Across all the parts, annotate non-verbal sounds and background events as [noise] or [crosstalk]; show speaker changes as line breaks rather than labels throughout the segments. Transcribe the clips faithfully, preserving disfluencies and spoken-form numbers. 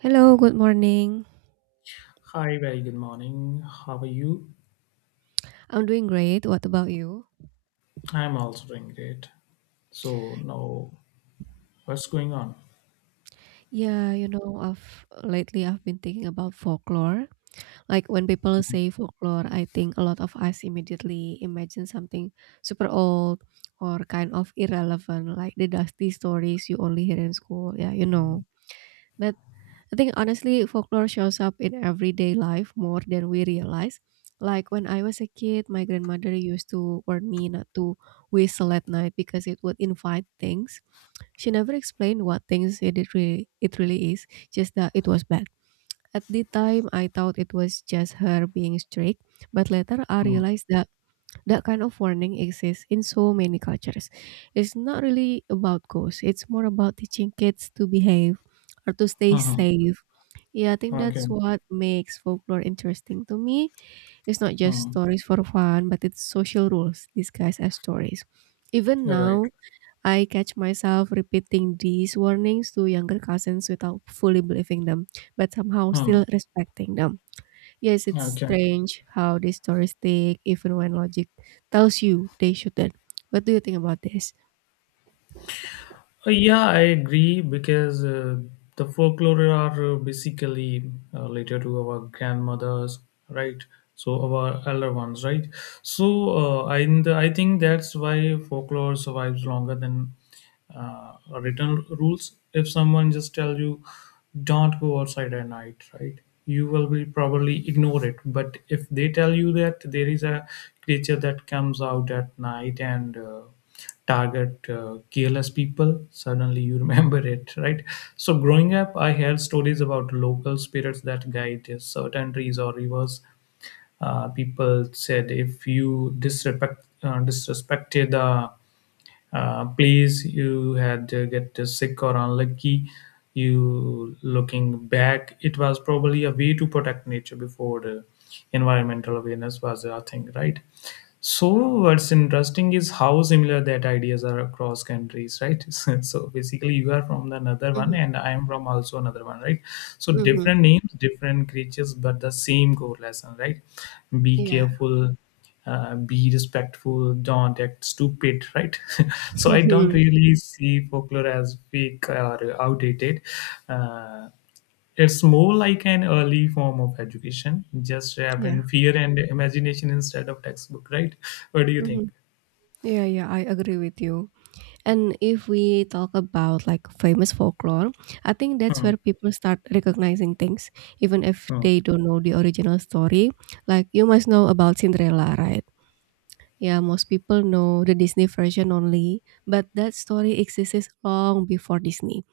Hello, good morning.
Hi, very good morning. How are you?
I'm doing great. What about you?
I'm also doing great. So now, what's going on?
Yeah, you know, I've lately I've been thinking about folklore. Like when people say folklore, I think a lot of us immediately imagine something super old or kind of irrelevant, like the dusty stories you only hear in school. Yeah, you know. But I think honestly, folklore shows up in everyday life more than we realize. Like when I was a kid, my grandmother used to warn me not to whistle at night because it would invite things. She never explained what things it it really it really is, just that it was bad. At the time, I thought it was just her being strict, but later I
Hmm.
realized that that kind of warning exists in so many cultures. It's not really about ghosts, it's more about teaching kids to behave or to stay
Mhm.
safe. Yeah, I think
Okay.
that's what makes folklore interesting to me. It's not just
Hmm.
stories for fun, but it's social rules disguised as stories. Even
All right.
now, I catch myself repeating these warnings to younger cousins without fully believing them, but somehow
Hmm.
still respecting them. Yes, it's
Okay.
strange how these stories stick even when logic tells you they shouldn't. What do you think about this?
Uh, yeah, I agree because uh, the folklore are uh, basically uh, related to our grandmothers, right? So our elder ones, right? So uh, I I think that's why folklore survives longer than uh, written rules. If someone just tell you, don't go outside at night, right? You will be probably ignore it. But if they tell you that there is a creature that comes out at night and uh, target uh, careless people, suddenly you remember [laughs] it, right? So growing up, I heard stories about local spirits that guide certain trees or rivers. Uh, people said if you disrespect uh, disrespected the uh, please, you had to get sick or unlucky. You looking back, it was probably a way to protect nature before the environmental awareness was a thing, right? So what's interesting is how similar that ideas are across countries, right? [laughs] So basically, you are from the another one,
Mhm,
and I am from also another one, right? So
mhm,
different names, different creatures, but the same core lesson, right? Be
yeah,
careful, uh, be respectful, don't act stupid, right? [laughs] So I don't
mhm,
really see folklore as fake or outdated. Uh, it's more like an early form of education, just wrap
yeah,
in fear and imagination instead of textbook, right? What do you think?
mhm. Yeah, yeah, I agree with you. And if we talk about like famous folklore, I think that's
Hmm,
where people start recognizing things, even if
hmm,
they don't know the original story. Like you must know about Cinderella, right? Yeah, most people know the Disney version only, but that story exists long before Disney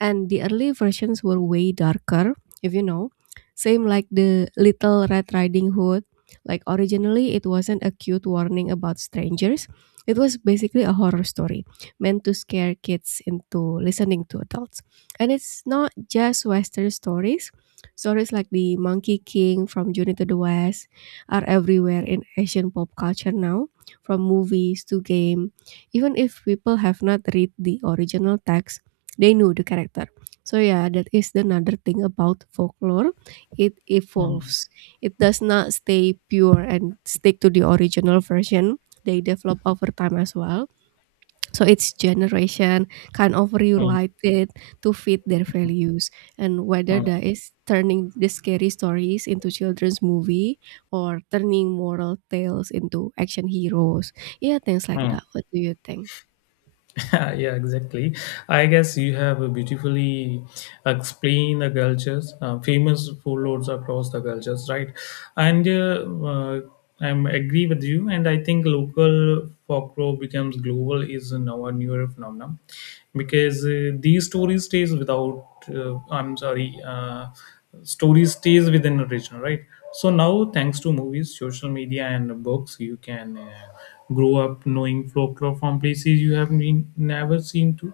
and the early versions were way darker, if you know. Same like the Little Red Riding Hood. Like originally it wasn't a cute warning about strangers. It was basically a horror story meant to scare kids into listening to adults. And it's not just western stories. Stories like the Monkey King from Journey to the West are everywhere in Asian pop culture now, from movies to game, even if people have not read the original text, they knew the character. So yeah, that is another thing about folklore. It
hmm,
evolves. It does not stay pure and stick to the original version. They develop over time as well. So each generation kind of
hmm,
rewrite it to fit their values, and whether
hmm,
that is turning the scary stories into children's movie or turning moral tales into action heroes, yeah, things like
hmm.
that. What do you think?
[laughs] Yeah, exactly. I guess you have beautifully explained the cultures, uh, famous warlords across the cultures, right? And uh, uh, I'm agree with you. And I think local folklore becomes global is now a newer phenomenon because uh, these stories stays without. Uh, I'm sorry. Uh, story stays within a region, right? So now, thanks to movies, social media, and books, you can uh, grow up knowing folklore from places you have been never seen to.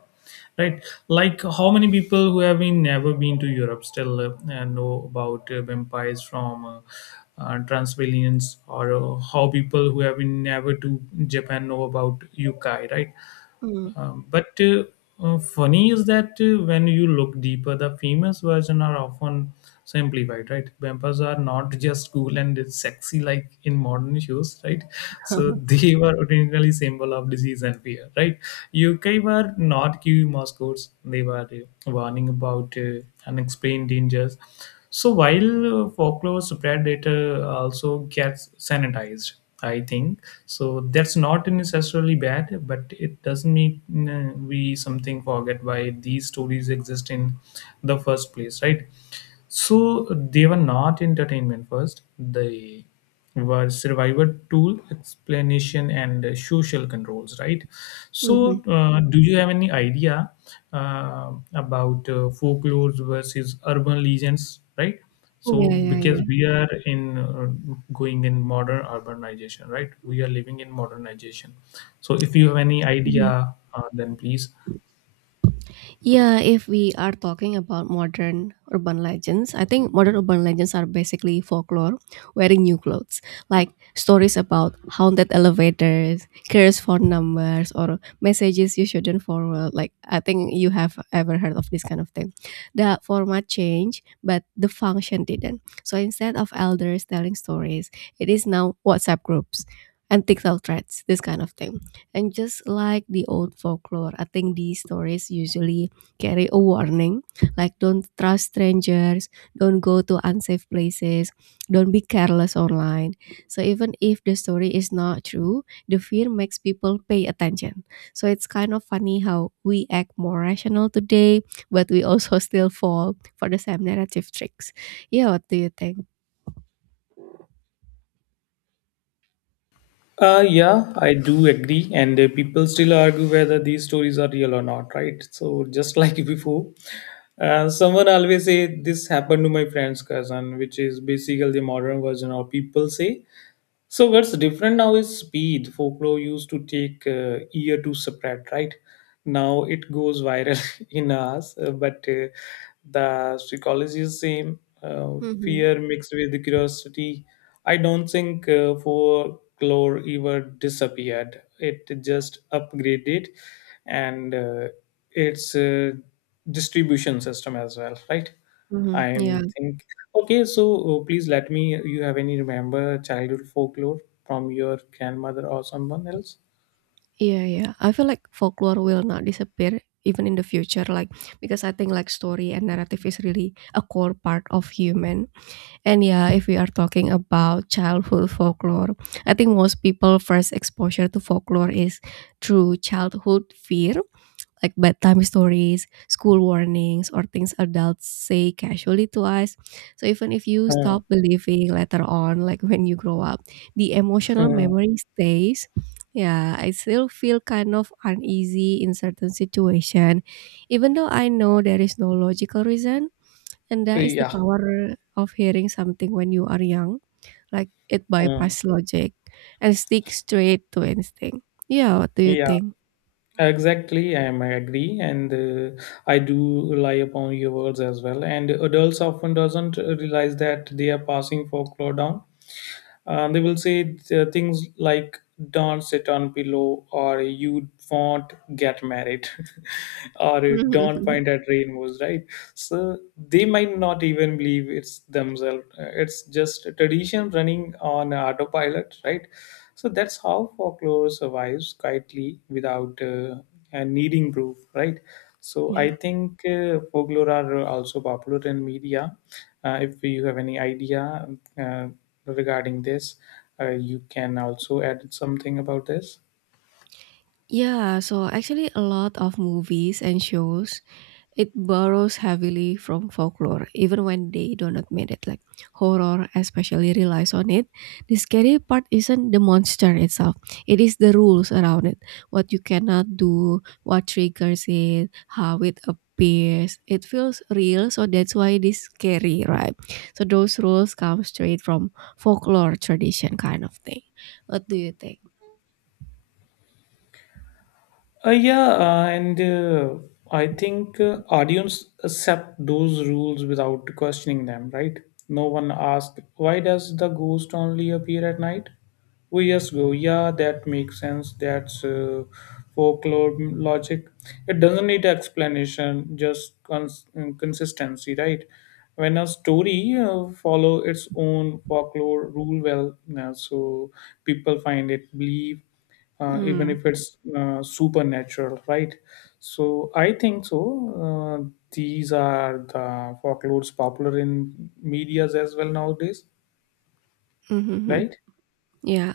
Right, like how many people who have been never been to Europe still uh, uh, know about uh, vampires from uh, uh, Transylvanians, or uh, how people who have been never to Japan know about yukai, right?
Mm-hmm.
Um, but uh, uh, funny is that uh, when you look deeper, the famous version are often simplified, right? Vampires are not just cool and sexy like in modern shows, right? So [laughs] they were originally symbol of disease and fear, right? U K were not Q mascots; they were uh, warning about uh, unexplained dangers. So while uh, folklore spread, it uh, also gets sanitized, I think so. That's not necessarily bad, but it doesn't mean uh, we something forget why these stories exist in the first place, right? So they were not entertainment first. They were survivor tool, explanation, and uh, social controls, right? So, uh, do you have any idea uh, about uh, folklore versus urban legends, right?
Oh,
So
Iya iya
because
iya,
we are in uh, going in modern urbanization, right? We are living in modernization. So if you have any
mhm.
idea, uh, then please.
Yeah, if we are talking about modern urban legends, I think modern urban legends are basically folklore wearing new clothes, like stories about haunted elevators, cursed phone numbers, or messages you shouldn't forward. Like, I think you have ever heard of this kind of thing. The format changed, but the function didn't. So instead of elders telling stories, it is now WhatsApp groups and TikTok threads, this kind of thing. And just like the old folklore, I think these stories usually carry a warning like don't trust strangers, don't go to unsafe places, don't be careless online. So even if the story is not true, the fear makes people pay attention. So it's kind of funny how we act more rational today, but we also [laughs] still fall for the same narrative tricks. Yeah, what do you think?
Uh, yeah, I do agree, and uh, people still argue whether these stories are real or not, right? So just [laughs] like before, uh, someone always say this happened to my friend's cousin, which is basically the modern version, or people say, so what's different now is speed. Folklore used to take uh, year to spread, right? Now it goes viral [laughs] in us, uh, but uh, the psychology is same. Uh,
Hmm.
fear mixed with curiosity. I don't think uh, folklore ever disappeared. It just upgraded, and uh, its uh, distribution system as well, right?
Hmm. Yeah,
I'm think okay. So uh, please let me. You have any remember childhood folklore from your grandmother or someone else?
yeah, yeah. I feel like folklore will not disappear even in the future, like because I think like story and narrative is really a core part of human. And yeah, if we are talking about childhood folklore, I think most people first exposure to folklore is through childhood fear, like bedtime stories, school warnings, or things adults say casually to us. So even if you
Uh,
stop believing later on, like when you grow up, the emotional memory stays. Yeah, I still feel kind of uneasy in certain situation, even though I know there is no logical reason, and that is the
yeah,
power of hearing something when you are young. Like it
uh,
bypass logic and stick straight to instinct. Yeah, what do you
yeah,
think?
exactly. I'm, I agree, and uh, I do rely upon your words as well. And adults often doesn't realize that they are passing folklore down. Um, they will say th- things like, "Don't sit on pillow" or "You won't get married," [laughs] or "Don't
[laughs]
point at rainbows." Right? So they might not even believe it's themselves. Uh, It's just a tradition running on autopilot. Right? So that's how folklore survives quietly without uh, uh, needing proof. Right? So
Yeah.
I think uh, folklore are also popular in media. Uh, if you have any idea uh, regarding this, uh, you can also add something about this.
Yeah, so actually a lot of movies and shows, it borrows heavily from folklore, even when they don't admit it. Like horror, especially relies on it. The scary part isn't the monster itself; it is the rules around it. What you cannot do, what triggers it, how it appears. It feels real, so that's why it is scary, right? So those rules come straight from folklore tradition, kind of thing. What do you think?
Uh, yeah, uh, and uh, I think uh, audience accept those rules without questioning them, right? No one asks, why does the ghost only appear at night? We just go, yeah, that makes sense. That's uh, folklore logic. It doesn't need explanation, just cons- consistency, right? When a story uh, follow its own folklore rule well, uh, so people find it believe uh, even
Mm.
if it's uh, supernatural, right? So I think so. Uh, these are the folklores popular in medias as well nowadays,
Mm-hmm.
right?
Yeah.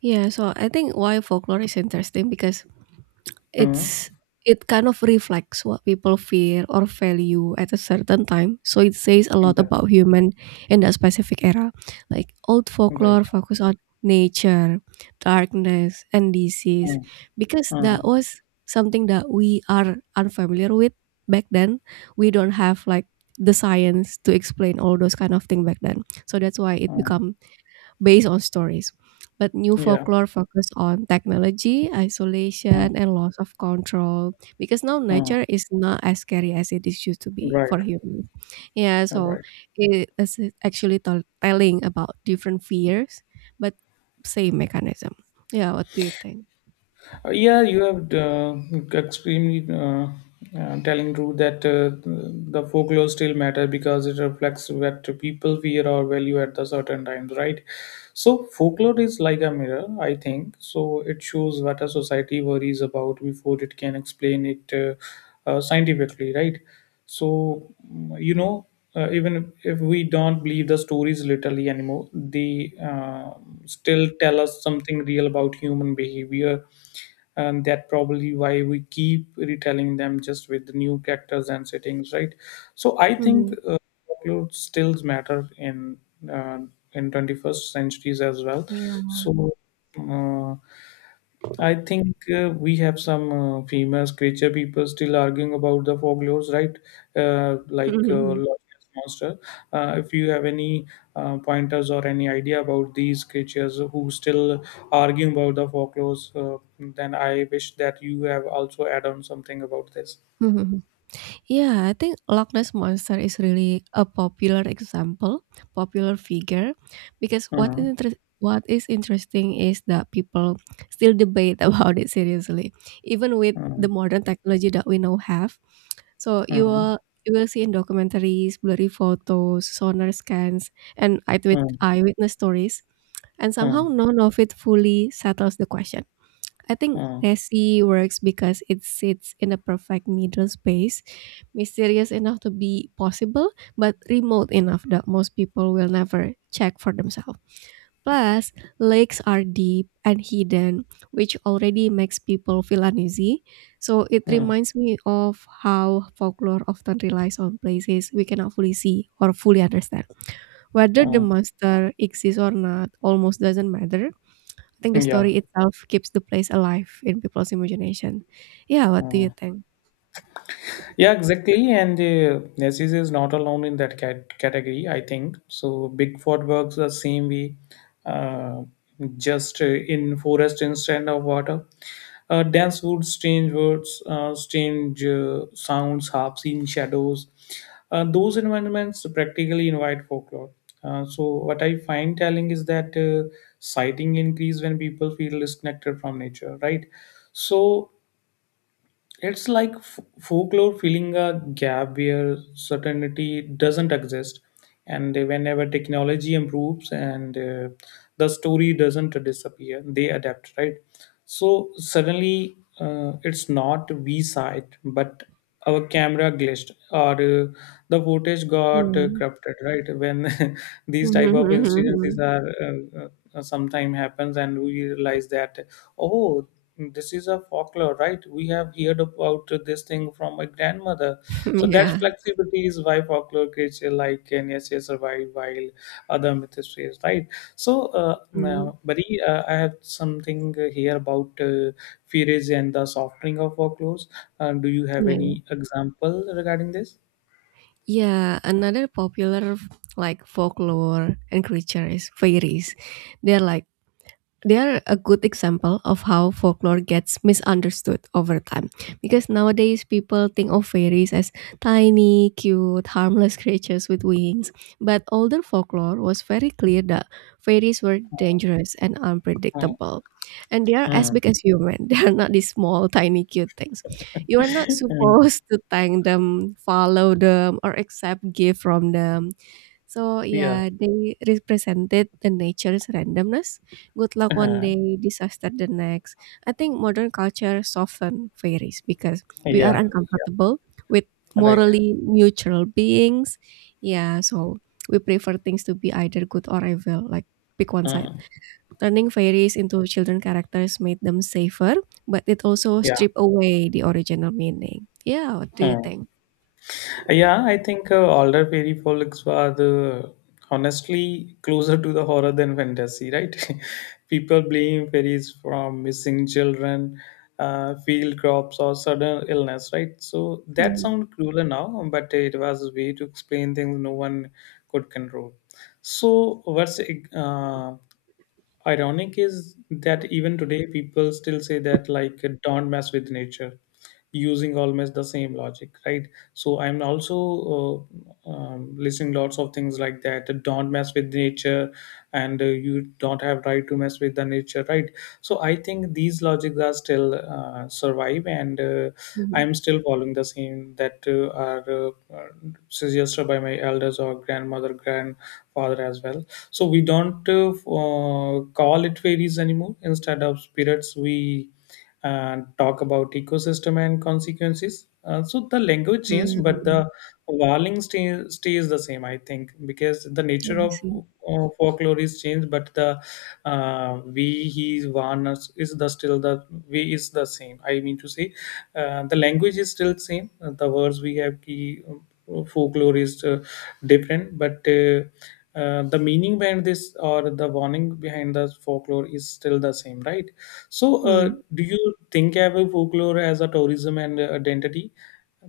Yeah. So I think why folklore is interesting because
Hmm.
it's it kind of reflects what people fear or value at a certain time. So it says a lot
Yeah,
about human in that specific era. Like old folklore
right.
focus on nature, darkness, and
Hmm.
disease, because that
Hmm.
was something that we are unfamiliar with back then. We don't have like the science to explain all those kind of thing back then. So that's why it
Mm.
become based on stories. But new
Yeah.
folklore focus on technology,
Hmm.
isolation, and loss of control because now
Hmm.
nature is not as scary as it is used to be
Right,
for humans. Yeah, so
right.
it is actually tell telling about different fears, but same mechanism. Yeah, what do you think?
Uh, yeah, you have uh, extremely uh, uh, telling truth that uh, the folklore still matter because it reflects what people fear or value at the certain times, right? So folklore is like a mirror, I think. So it shows what a society worries about before it can explain it uh, uh, scientifically, right? So mm, you know, uh, even if we don't believe the stories literally anymore, they uh, still tell us something real about human behavior, and that probably why we keep retelling them, just with new characters and settings, right? So I think
Mhm.
uh, folklore still matter in uh, in twenty-first centuries as well.
Yeah.
So uh, I think uh, we have some uh, famous creature people still arguing about the folklores, right? Uh,
Mhm,
like uh,
mhm.
Loch Ness monster. Uh, if you have any uh, pointers or any idea about these creatures who still arguing about the folklores, uh, then I wish that you have also add on something about this.
Mhm, mhm. [laughs] Yeah, I think Loch Ness Monster is really a popular example, popular figure, because what
Uh,
is interest what is interesting is that people still debate [laughs] about it seriously, even with
uh,
the modern technology that we now have. So you
uh,
will you will see in documentaries, blurry photos, sonar scans, and eyewit-
uh,
eyewitness stories, and
uh,
somehow none of it fully settles the question. I
uh,
think
uh,
Nessie works because it sits in a perfect middle space, mysterious enough to be possible, but remote enough that most people will never check for themselves. Plus, lakes are deep and hidden, which already makes people feel uneasy. So it
uh,
reminds me of how folklore often relies on places we cannot fully see or fully understand. Whether the
uh.
monster exists or not almost doesn't matter. I think the
Yeah.
story itself keeps the place alive in people's imagination. Yeah, what do
Uh.
you think?
Yeah, exactly. And uh, S E C is not alone in that cat- category, I think. So Bigfoot works the same way, uh, just uh, in forest instead of water. Uh, dense woods, strange words, uh, strange uh, sounds, half-seen shadows. Uh, those environments practically invite folklore. Uh, so what I find telling is that uh, sighting increase when people feel disconnected from nature, right? So it's like f- folklore filling a gap where certainty doesn't exist, and whenever technology improves and uh, the story doesn't disappear, they adapt, right? So suddenly, uh, it's not we saw it, but our camera glitched or uh, the footage got uh,
Mm.
corrupted, right? When [laughs] these type of incidences
[laughs]
are uh, uh, sometime happens, and we realize that, oh, this is a folklore, right? We have heard about this thing from my grandmother. So that
Yeah.
flexibility is why folklore creature like Nsa survive while other myths fail, right? So uh,
Mm.
now, Bari, uh, I have something here about uh, fairies and the softening of folklores. Uh, do you have
Yeah.
any example regarding this?
Yeah, another popular like folklore and creature is fairies. They're like they are a good example of how folklore gets misunderstood over time. Because nowadays people think of fairies as tiny, cute, harmless creatures with wings. But older folklore was very clear that fairies were dangerous and
Mm,
unpredictable. And they are as
mm,
big as human. [laughs] They are not these small, tiny, cute things. You are not
mm,
supposed to thank them, follow them, or accept gift from them. So,
yeah,
yeah, they represented the nature's randomness, good luck one
uh,
day, disaster the next. I think modern culture soften fairies because we are
yeah, yeah,
uncomfortable with
right.
morally neutral beings. Yeah, so we prefer things to be either good or evil, like pick one side.
Mm,
Turning fairies into children characters made them safer, but it also
yeah,
stripped away the original meaning. Yeah, what do you
mm.
think?
Yeah, I think uh, older fairy folks were the honestly closer to the horror than fantasy, right? [laughs] People blame fairies from missing children, uh, field crops, or sudden illness, right? So that
Mhm,
sounds crueler now, but it was a way to explain things no one could control. So what's uh, ironic is that even today people still say that like don't mess with nature using almost the same logic, right? So I'm also uh, um, listening lots of things like that, don't mess with nature, and uh, you don't have right to mess with the nature, right? So I think these logics are still uh, survive, and uh,
mhm.
I'm still following the same that uh, are uh, uh, suggested by my elders or grandmother grandfather as well. So we don't uh, uh, call it fairies anymore, instead of spirits we uh, talk about ecosystem and consequences. Uh, so the language changed but
Mm,
the warning stay, stays the same, I think, because the
I
nature of
see.
uh, folklore is changed but the uh, we he warn us is the still the way is the same, I mean to say, uh, the language is still same, uh, the words we have key folklore is uh, different but uh, uh, the meaning behind this or the warning behind the folklore is still the same, right? So uh, do you think of a folklore as a tourism and uh, identity,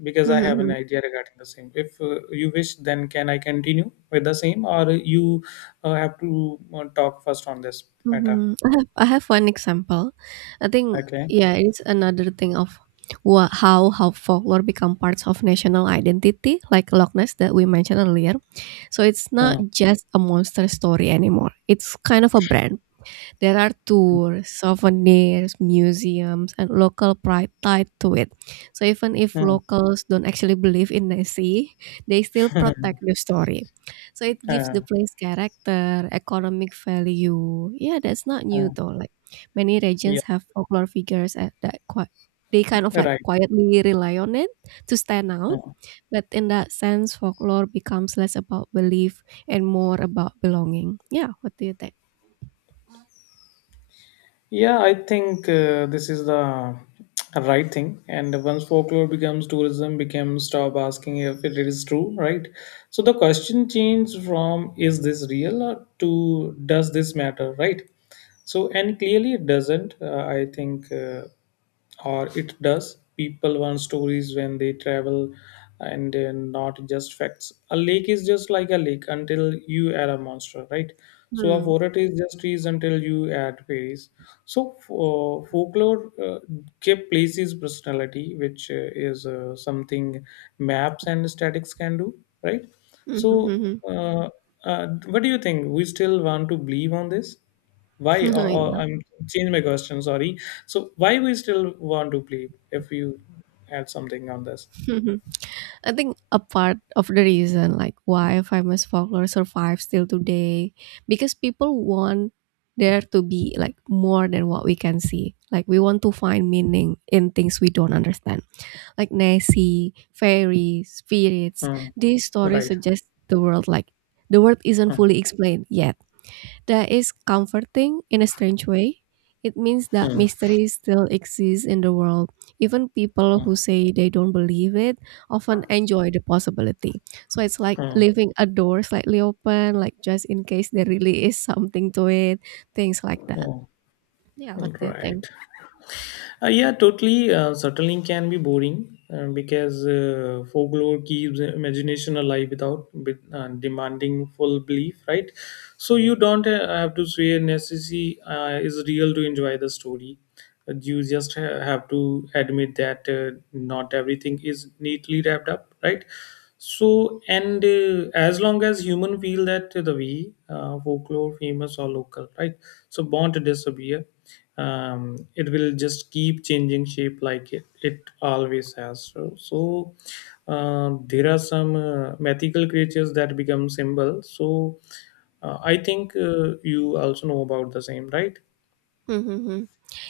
because I have an
Mm.
idea regarding the same, if uh, you wish then can I continue with the same, or you uh, have to uh, talk first on this matter?
Mhm. I have I have one example. I think
Okay.
yeah, it's another thing of what how how folklore become parts of national identity, like Loch Ness that we mentioned earlier. So it's not
Hmm.
just a monster story anymore. It's kind of a brand. There are tours, souvenirs, museums, and local pride tied to it. So even if
Hmm.
locals don't actually believe in Nessie, they still
[laughs] Hmm.
protect the story. So it gives
Uh,
the place character, economic value. Yeah, that's not new
uh,
though. Like many
yeah,
regions have folklore figures at that qui- they kind of like
right.
quietly rely on it to stand out.
Hmm.
But in that sense, folklore becomes less about belief and more about belonging. Yeah, what do you think?
Yeah, I think uh, this is the right thing. And once folklore becomes tourism, becomes stop asking if it is true, right? So the question changed from is this real or to does this matter, right? So and clearly it doesn't. Uh, I think. Uh, or it does, people want stories when they travel and uh, not just facts. A lake is just like a lake until you add a monster, right? So a
Hmm.
forest is just trees until you add trees. So uh, folklore uh, give places personality, which uh, is uh, something maps and statics can do, right?
Mhm,
So
mhm.
uh, uh, what do you think, we still want to believe on this, why? Or,
[laughs] Yeah.
or I'm change my question. Sorry. So why we still want to play? If you add something on this,
Mhm. I think a part of the reason like why famous folklore survives till today because people want there to be like more than what we can see. Like we want to find meaning in things we don't understand. Like Nessie, fairies, spirits.
hmm,
These stories
right?
suggest the world like the world isn't
Hmm,
fully explained yet. That is comforting in a strange way. It means that
hmm,
mystery still exists in the world. Even people
hmm,
who say they don't believe it often enjoy the possibility. So it's like
hmm,
leaving a door slightly open, like just in case there really is something to it, things like that.
hmm.
Yeah, what do you think?
Right. Uh, yeah, totally. Uh, settling can be boring uh, because uh, folklore keeps imagination alive without with, uh, demanding full belief, right? So you don't uh, have to swear necessity uh, is real to enjoy the story. But you just ha- have to admit that uh, not everything is neatly wrapped up, right? So, and uh, as long as human feel that uh, the we, uh, folklore, famous or local, right? So, born to disappear, um, it will just keep changing shape like it, it always has. So, so uh, there are some uh, mythical creatures that become symbol. So, uh, I think uh, you also know about the same, right?
[laughs]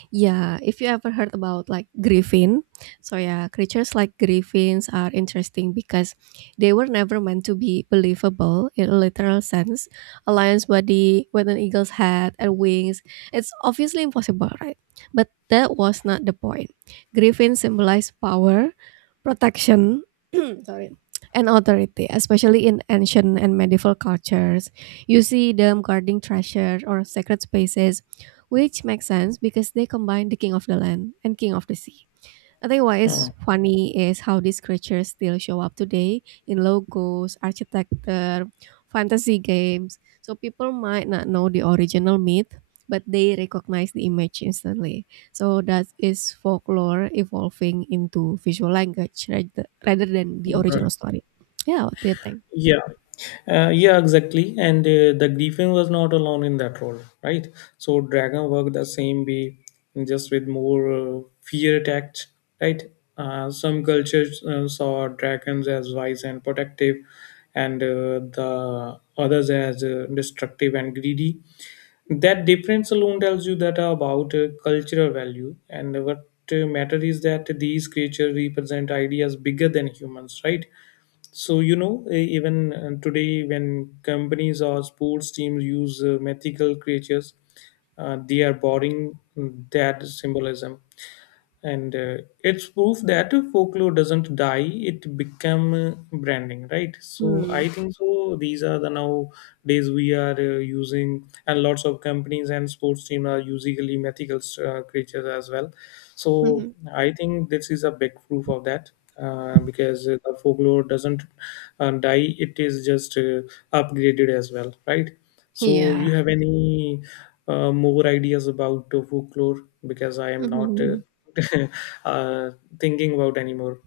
Yeah, if you ever heard about like griffin, so yeah, creatures like griffins are interesting because they were never meant to be believable in a literal sense. A lion's body with an eagle's head and wings, it's obviously impossible, right? But that was not the point. Griffins symbolize power, protection, [clears throat] sorry, and authority, especially in ancient and medieval cultures. You see them guarding treasure or sacred spaces which makes sense because they combine the king of the land and king of the sea. I think what
Uh,
is funny is how these creatures still show up today in logos, architecture, fantasy games. So people might not know the original myth, but they recognize the image instantly. So that is folklore evolving into visual language rather rather than the
Right.
original story. Yeah, what do you think?
Yeah, uh, yeah, exactly. And uh, the Griffin was not alone in that role, right? So Dragon worked the same way, just with more uh, fear attached, right? Uh, some cultures uh, saw dragons as wise and protective, and uh, the others as uh, destructive and greedy. That difference alone tells you that about uh, cultural value. And what uh, matter is that these creatures represent ideas bigger than humans, right? So you know, e- even uh, today when companies or sports teams use uh, mythical creatures, uh, they are borrowing that symbolism, and uh, it's proof that folklore doesn't die, it become uh, branding, right? So I
Hmm.
think, so these are the nowadays we are uh, using, and lots of companies and sports team are usually mythical uh, creatures as well. So I think this is a big proof of that, uh, because uh, the folklore doesn't uh, die, it is just uh, upgraded as well, right?
[laughs]
So
Yeah.
you have any uh, more ideas about uh, folklore, because I am not uh,
[laughs]
[laughs] uh, thinking about anymore.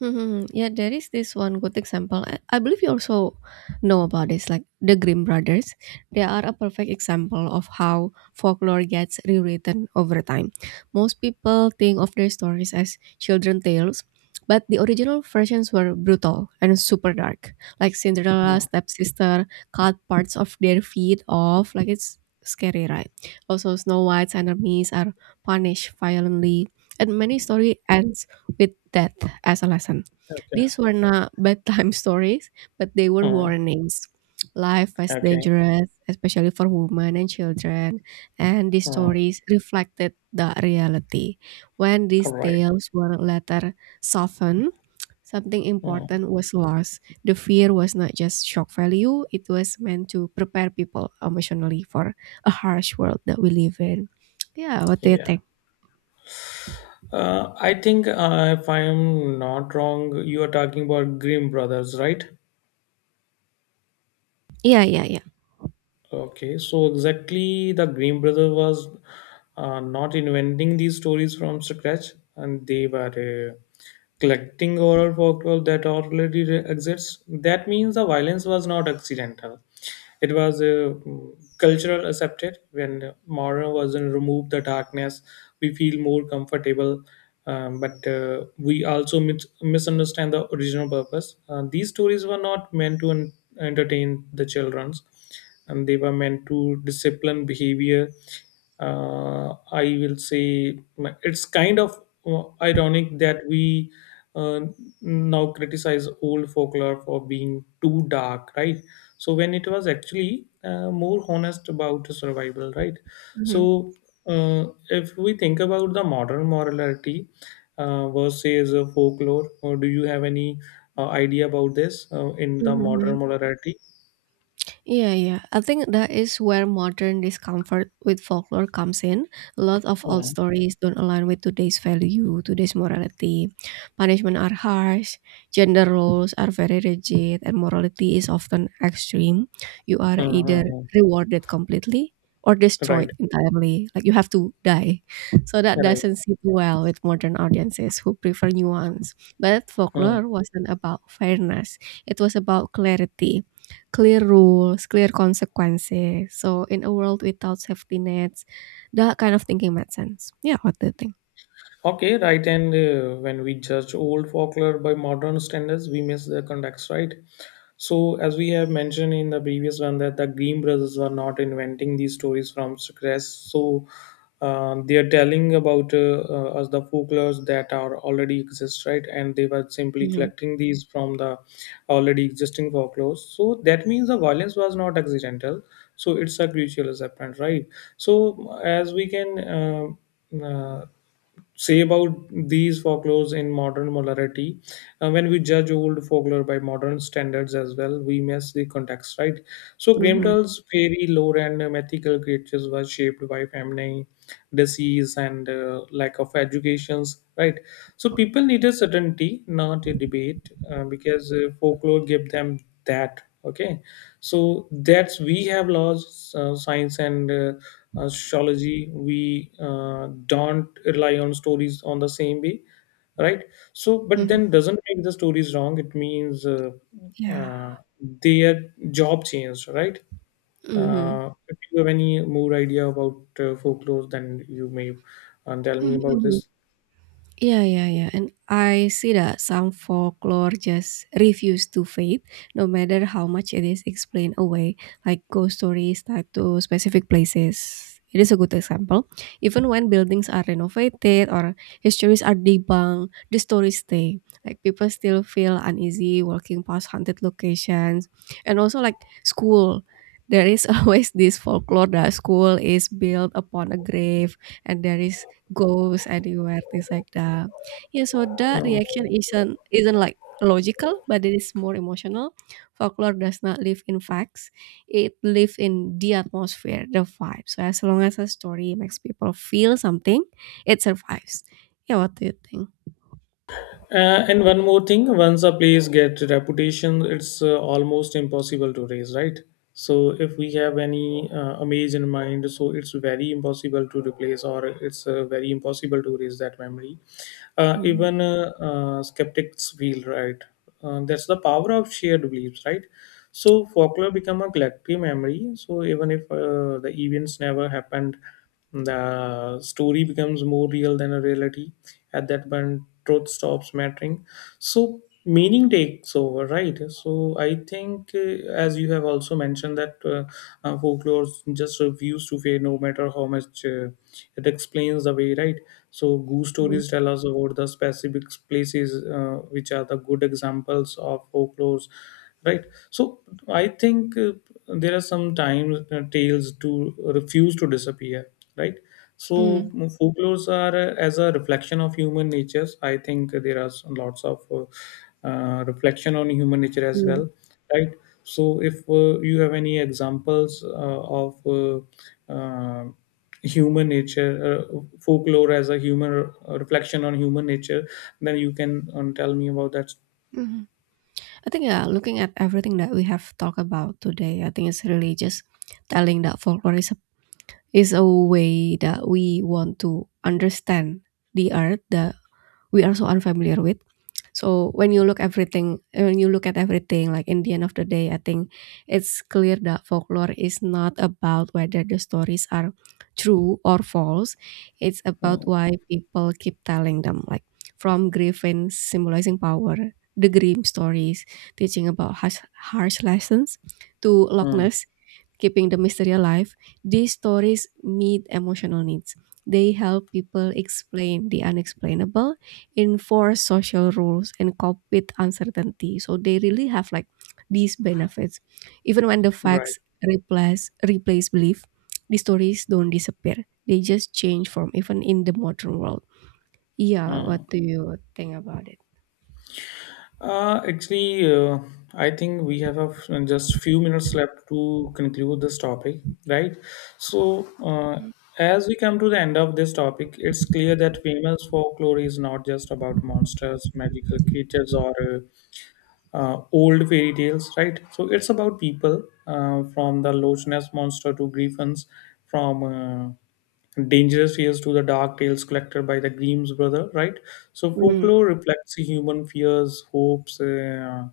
Mhm. Yeah, there is this one good example. I I believe you also know about this, like the Grimm brothers. They are a perfect example of how folklore gets rewritten over time. Most people think of their stories as children tales, but the original versions were brutal and super dark. Like
Yeah.
Cinderella's stepsister cut parts of their feet off. Like it's scary, right? Also, Snow White's enemies are punished violently, and many story ends with death as a lesson.
Okay.
These were not bedtime [laughs] stories, but they were
Hmm.
warnings. Life was
Okay.
dangerous, especially for women and children, and these
Hmm.
stories reflected the reality. When
All
these
right.
tales were later softened, something
Hmm.
important was lost. The fear was not just shock value, it was meant to prepare people emotionally for a harsh world that we live in. Yeah, what do you
Yeah.
think?
Uh, I think uh, if I am not wrong, you are talking about Grimm brothers, right?
Yeah, yeah, yeah.
Okay. So exactly, the Grimm brother was uh, not inventing these stories from scratch, and they were. Uh, collecting oral folklore that already re- exists. That means the violence was not accidental. It was uh, cultural accepted. When modern version removed the darkness, we feel more comfortable, um, but uh, we also mis- misunderstand the original purpose. Uh, these stories were not meant to en- entertain the childrens, and they were meant to discipline behavior. Uh, I will say it's kind of uh, ironic that we uh, now criticize old folklore for being too dark, right? So when it was actually uh, more honest about survival, right? So uh, if we think about the modern morality, uh, versus uh, folklore, or do you have any uh, idea about this uh, in the modern
Mm-hmm.
morality?
Yeah, yeah. I think that is where modern discomfort with folklore comes in. A lot of old
Hmm.
stories don't align with today's value, today's morality. Punishment are harsh, gender roles are very rigid, and morality is often extreme. You are
Hmm, hmm,
either
hmm.
rewarded completely or
Right.
destroyed entirely. Like you have to die. So that
Right.
doesn't sit well with modern audiences who prefer nuance. But
Uh.
folklore wasn't about fairness. It was about clarity, clear rules, clear consequences. So in a world without safety nets, that kind of thinking made sense. Yeah, what do you think?
Okay, right. And uh, when we judge old folklore by modern standards, we miss the context, right? So, as we have mentioned in the previous one, that the Green brothers were not inventing these stories from scratch. So, uh, they are telling about uh, uh, us the folklores that are already exist, right? And they were simply
Mhm.
collecting these from the already existing folklores. So that means the violence was not accidental. So it's a gradual apparent, right? So as we can. Uh, uh, say about these folklores in modern molarity? Uh, when we judge old folklore by modern standards as well, we miss the context, right? So,
Mhm,
Grimmtell's fairy lore and uh, mythical creatures were shaped by famine, disease, and uh, lack of educations, right? So, people needed certainty, not a debate, uh, because uh, folklore gave them that. Okay, so that's we have laws, uh, science, and uh, astrology. We uh, don't rely on stories on the same way, right? So but
mhm.
then doesn't make the stories wrong, it means uh,
Yeah.
uh, their job changed, right?
Mhm.
Uh, if you have any more idea about uh, folklore then you may uh, tell me about
[laughs]
this.
Yeah, yeah, yeah. And I see that some folklore just refuse to fade, no matter how much it is explained away, like ghost stories tied to specific places. It is a good example. Even when buildings are renovated or histories are debunked, the stories stay. Like people still feel uneasy walking past haunted locations. And also like school. There is [laughs] always this folklore that school is built upon a grave and there is goes anywhere, things like that. Yeah, so that
Uh,
reaction isn't isn't like logical, but it is more emotional. Folklore does not live in facts; it lives in the atmosphere, the vibe. So as long as a story makes people feel something, it survives. Yeah, what do you think?
Uh, and one more thing, once a place gets reputation, it's uh, almost impossible to raise, right? So if we have any uh, image in mind, so it's very impossible to replace, or it's uh, very impossible to raise that memory. Uh,
Mhm.
even uh, uh, skeptics feel right. Uh, that's the power of shared beliefs, right? So folklore become a collective memory. So even if uh, the events never happened, the story becomes more real than a reality. At that point, truth stops mattering. So meaning takes over, right? So I think, uh, as you have also mentioned, that uh, uh, folklore just refuse to fade, no matter how much uh, it explains the way, right? So goose
Mm,
stories tell us about the specific places, uh, which are the good examples of folklores, right? So I think uh, there are some times uh, tales to refuse to disappear, right? So
mm,
mm, folklores are uh, as a reflection of human natures. I think there are lots of uh, uh, reflection on human nature as
mm,
well, right? So if uh, you have any examples uh, of uh, uh, human nature, uh, folklore as a human re- reflection on human nature, then you can um, tell me about that.
mhm. I think yeah, looking at everything that we have talked about today, I think it's really just telling that folklore is is a way that we want to understand the earth that we are so unfamiliar with. So when you look everything, when you look at everything, like in the end of the day, I think it's clear that folklore is not about whether the stories are true or false. It's about
Uh,
why people keep telling them, like from griffin symbolizing power, the grim stories teaching about harsh, harsh lessons, to Loch
mm,
Ness keeping the mystery alive, these stories meet emotional needs. They help people explain the unexplainable, enforce social rules, and cope with uncertainty. So they really have like these benefits. Even when the
right.
facts replace replace belief, the stories don't disappear. They just change form, even in the modern world. Yeah, what
Mm.
do you think about it?
Uh, actually, uh, I think we have a f- just few minutes left to conclude this topic, right? So, uh, as we come to the end of this topic, it's clear that famous folklore is not just about monsters, magical creatures, or uh, uh, old fairy tales, right? So it's about people, uh, from the Loch Ness monster to griffins, from uh, dangerous fears to the dark tales collected by the Grimm's brother, right? So
Mm,
folklore reflects human fears, hopes, uh,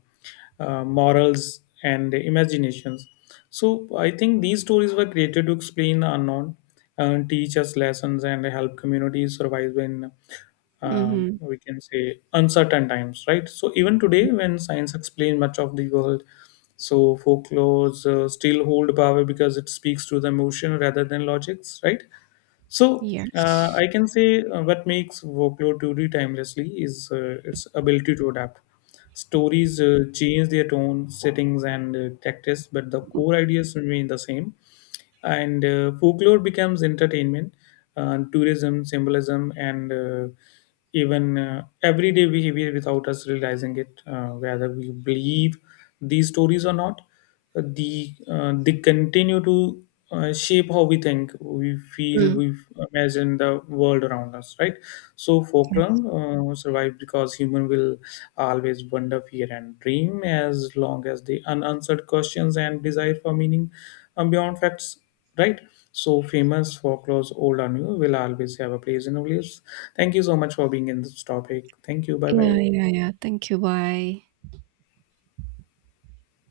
uh, morals, and imaginations. So I think these stories were created to explain the unknown, uh, teach us lessons, and help communities survive in, um,
mm-hmm.
we can say, uncertain times, right? So even today when science explains much of the world, so folklores uh, still hold power because it speaks to the emotion rather than logics, right? So uh,
Yes.
I can say uh, what makes workload truly timelessly is uh, its ability to adapt. Stories uh, change their tone, settings, and uh, tactics, but the core ideas remain the same. And uh, folklore becomes entertainment, uh, tourism, symbolism, and uh, even uh, everyday behavior without us realizing it. Uh, whether we believe these stories or not, the uh, they continue to uh, shape how we think, we feel,
Mm.
we imagine the world around us, right? So
Yes.
folklore uh, survive because human will always wonder, fear, and dream, as long as the unanswered questions and desire for meaning, um, beyond facts, right? So famous folklores, old or new, will always have a place in our lives. Thank you so much for being in this topic. Thank you. Bye
Yeah,
bye.
yeah, yeah. Thank you. Bye.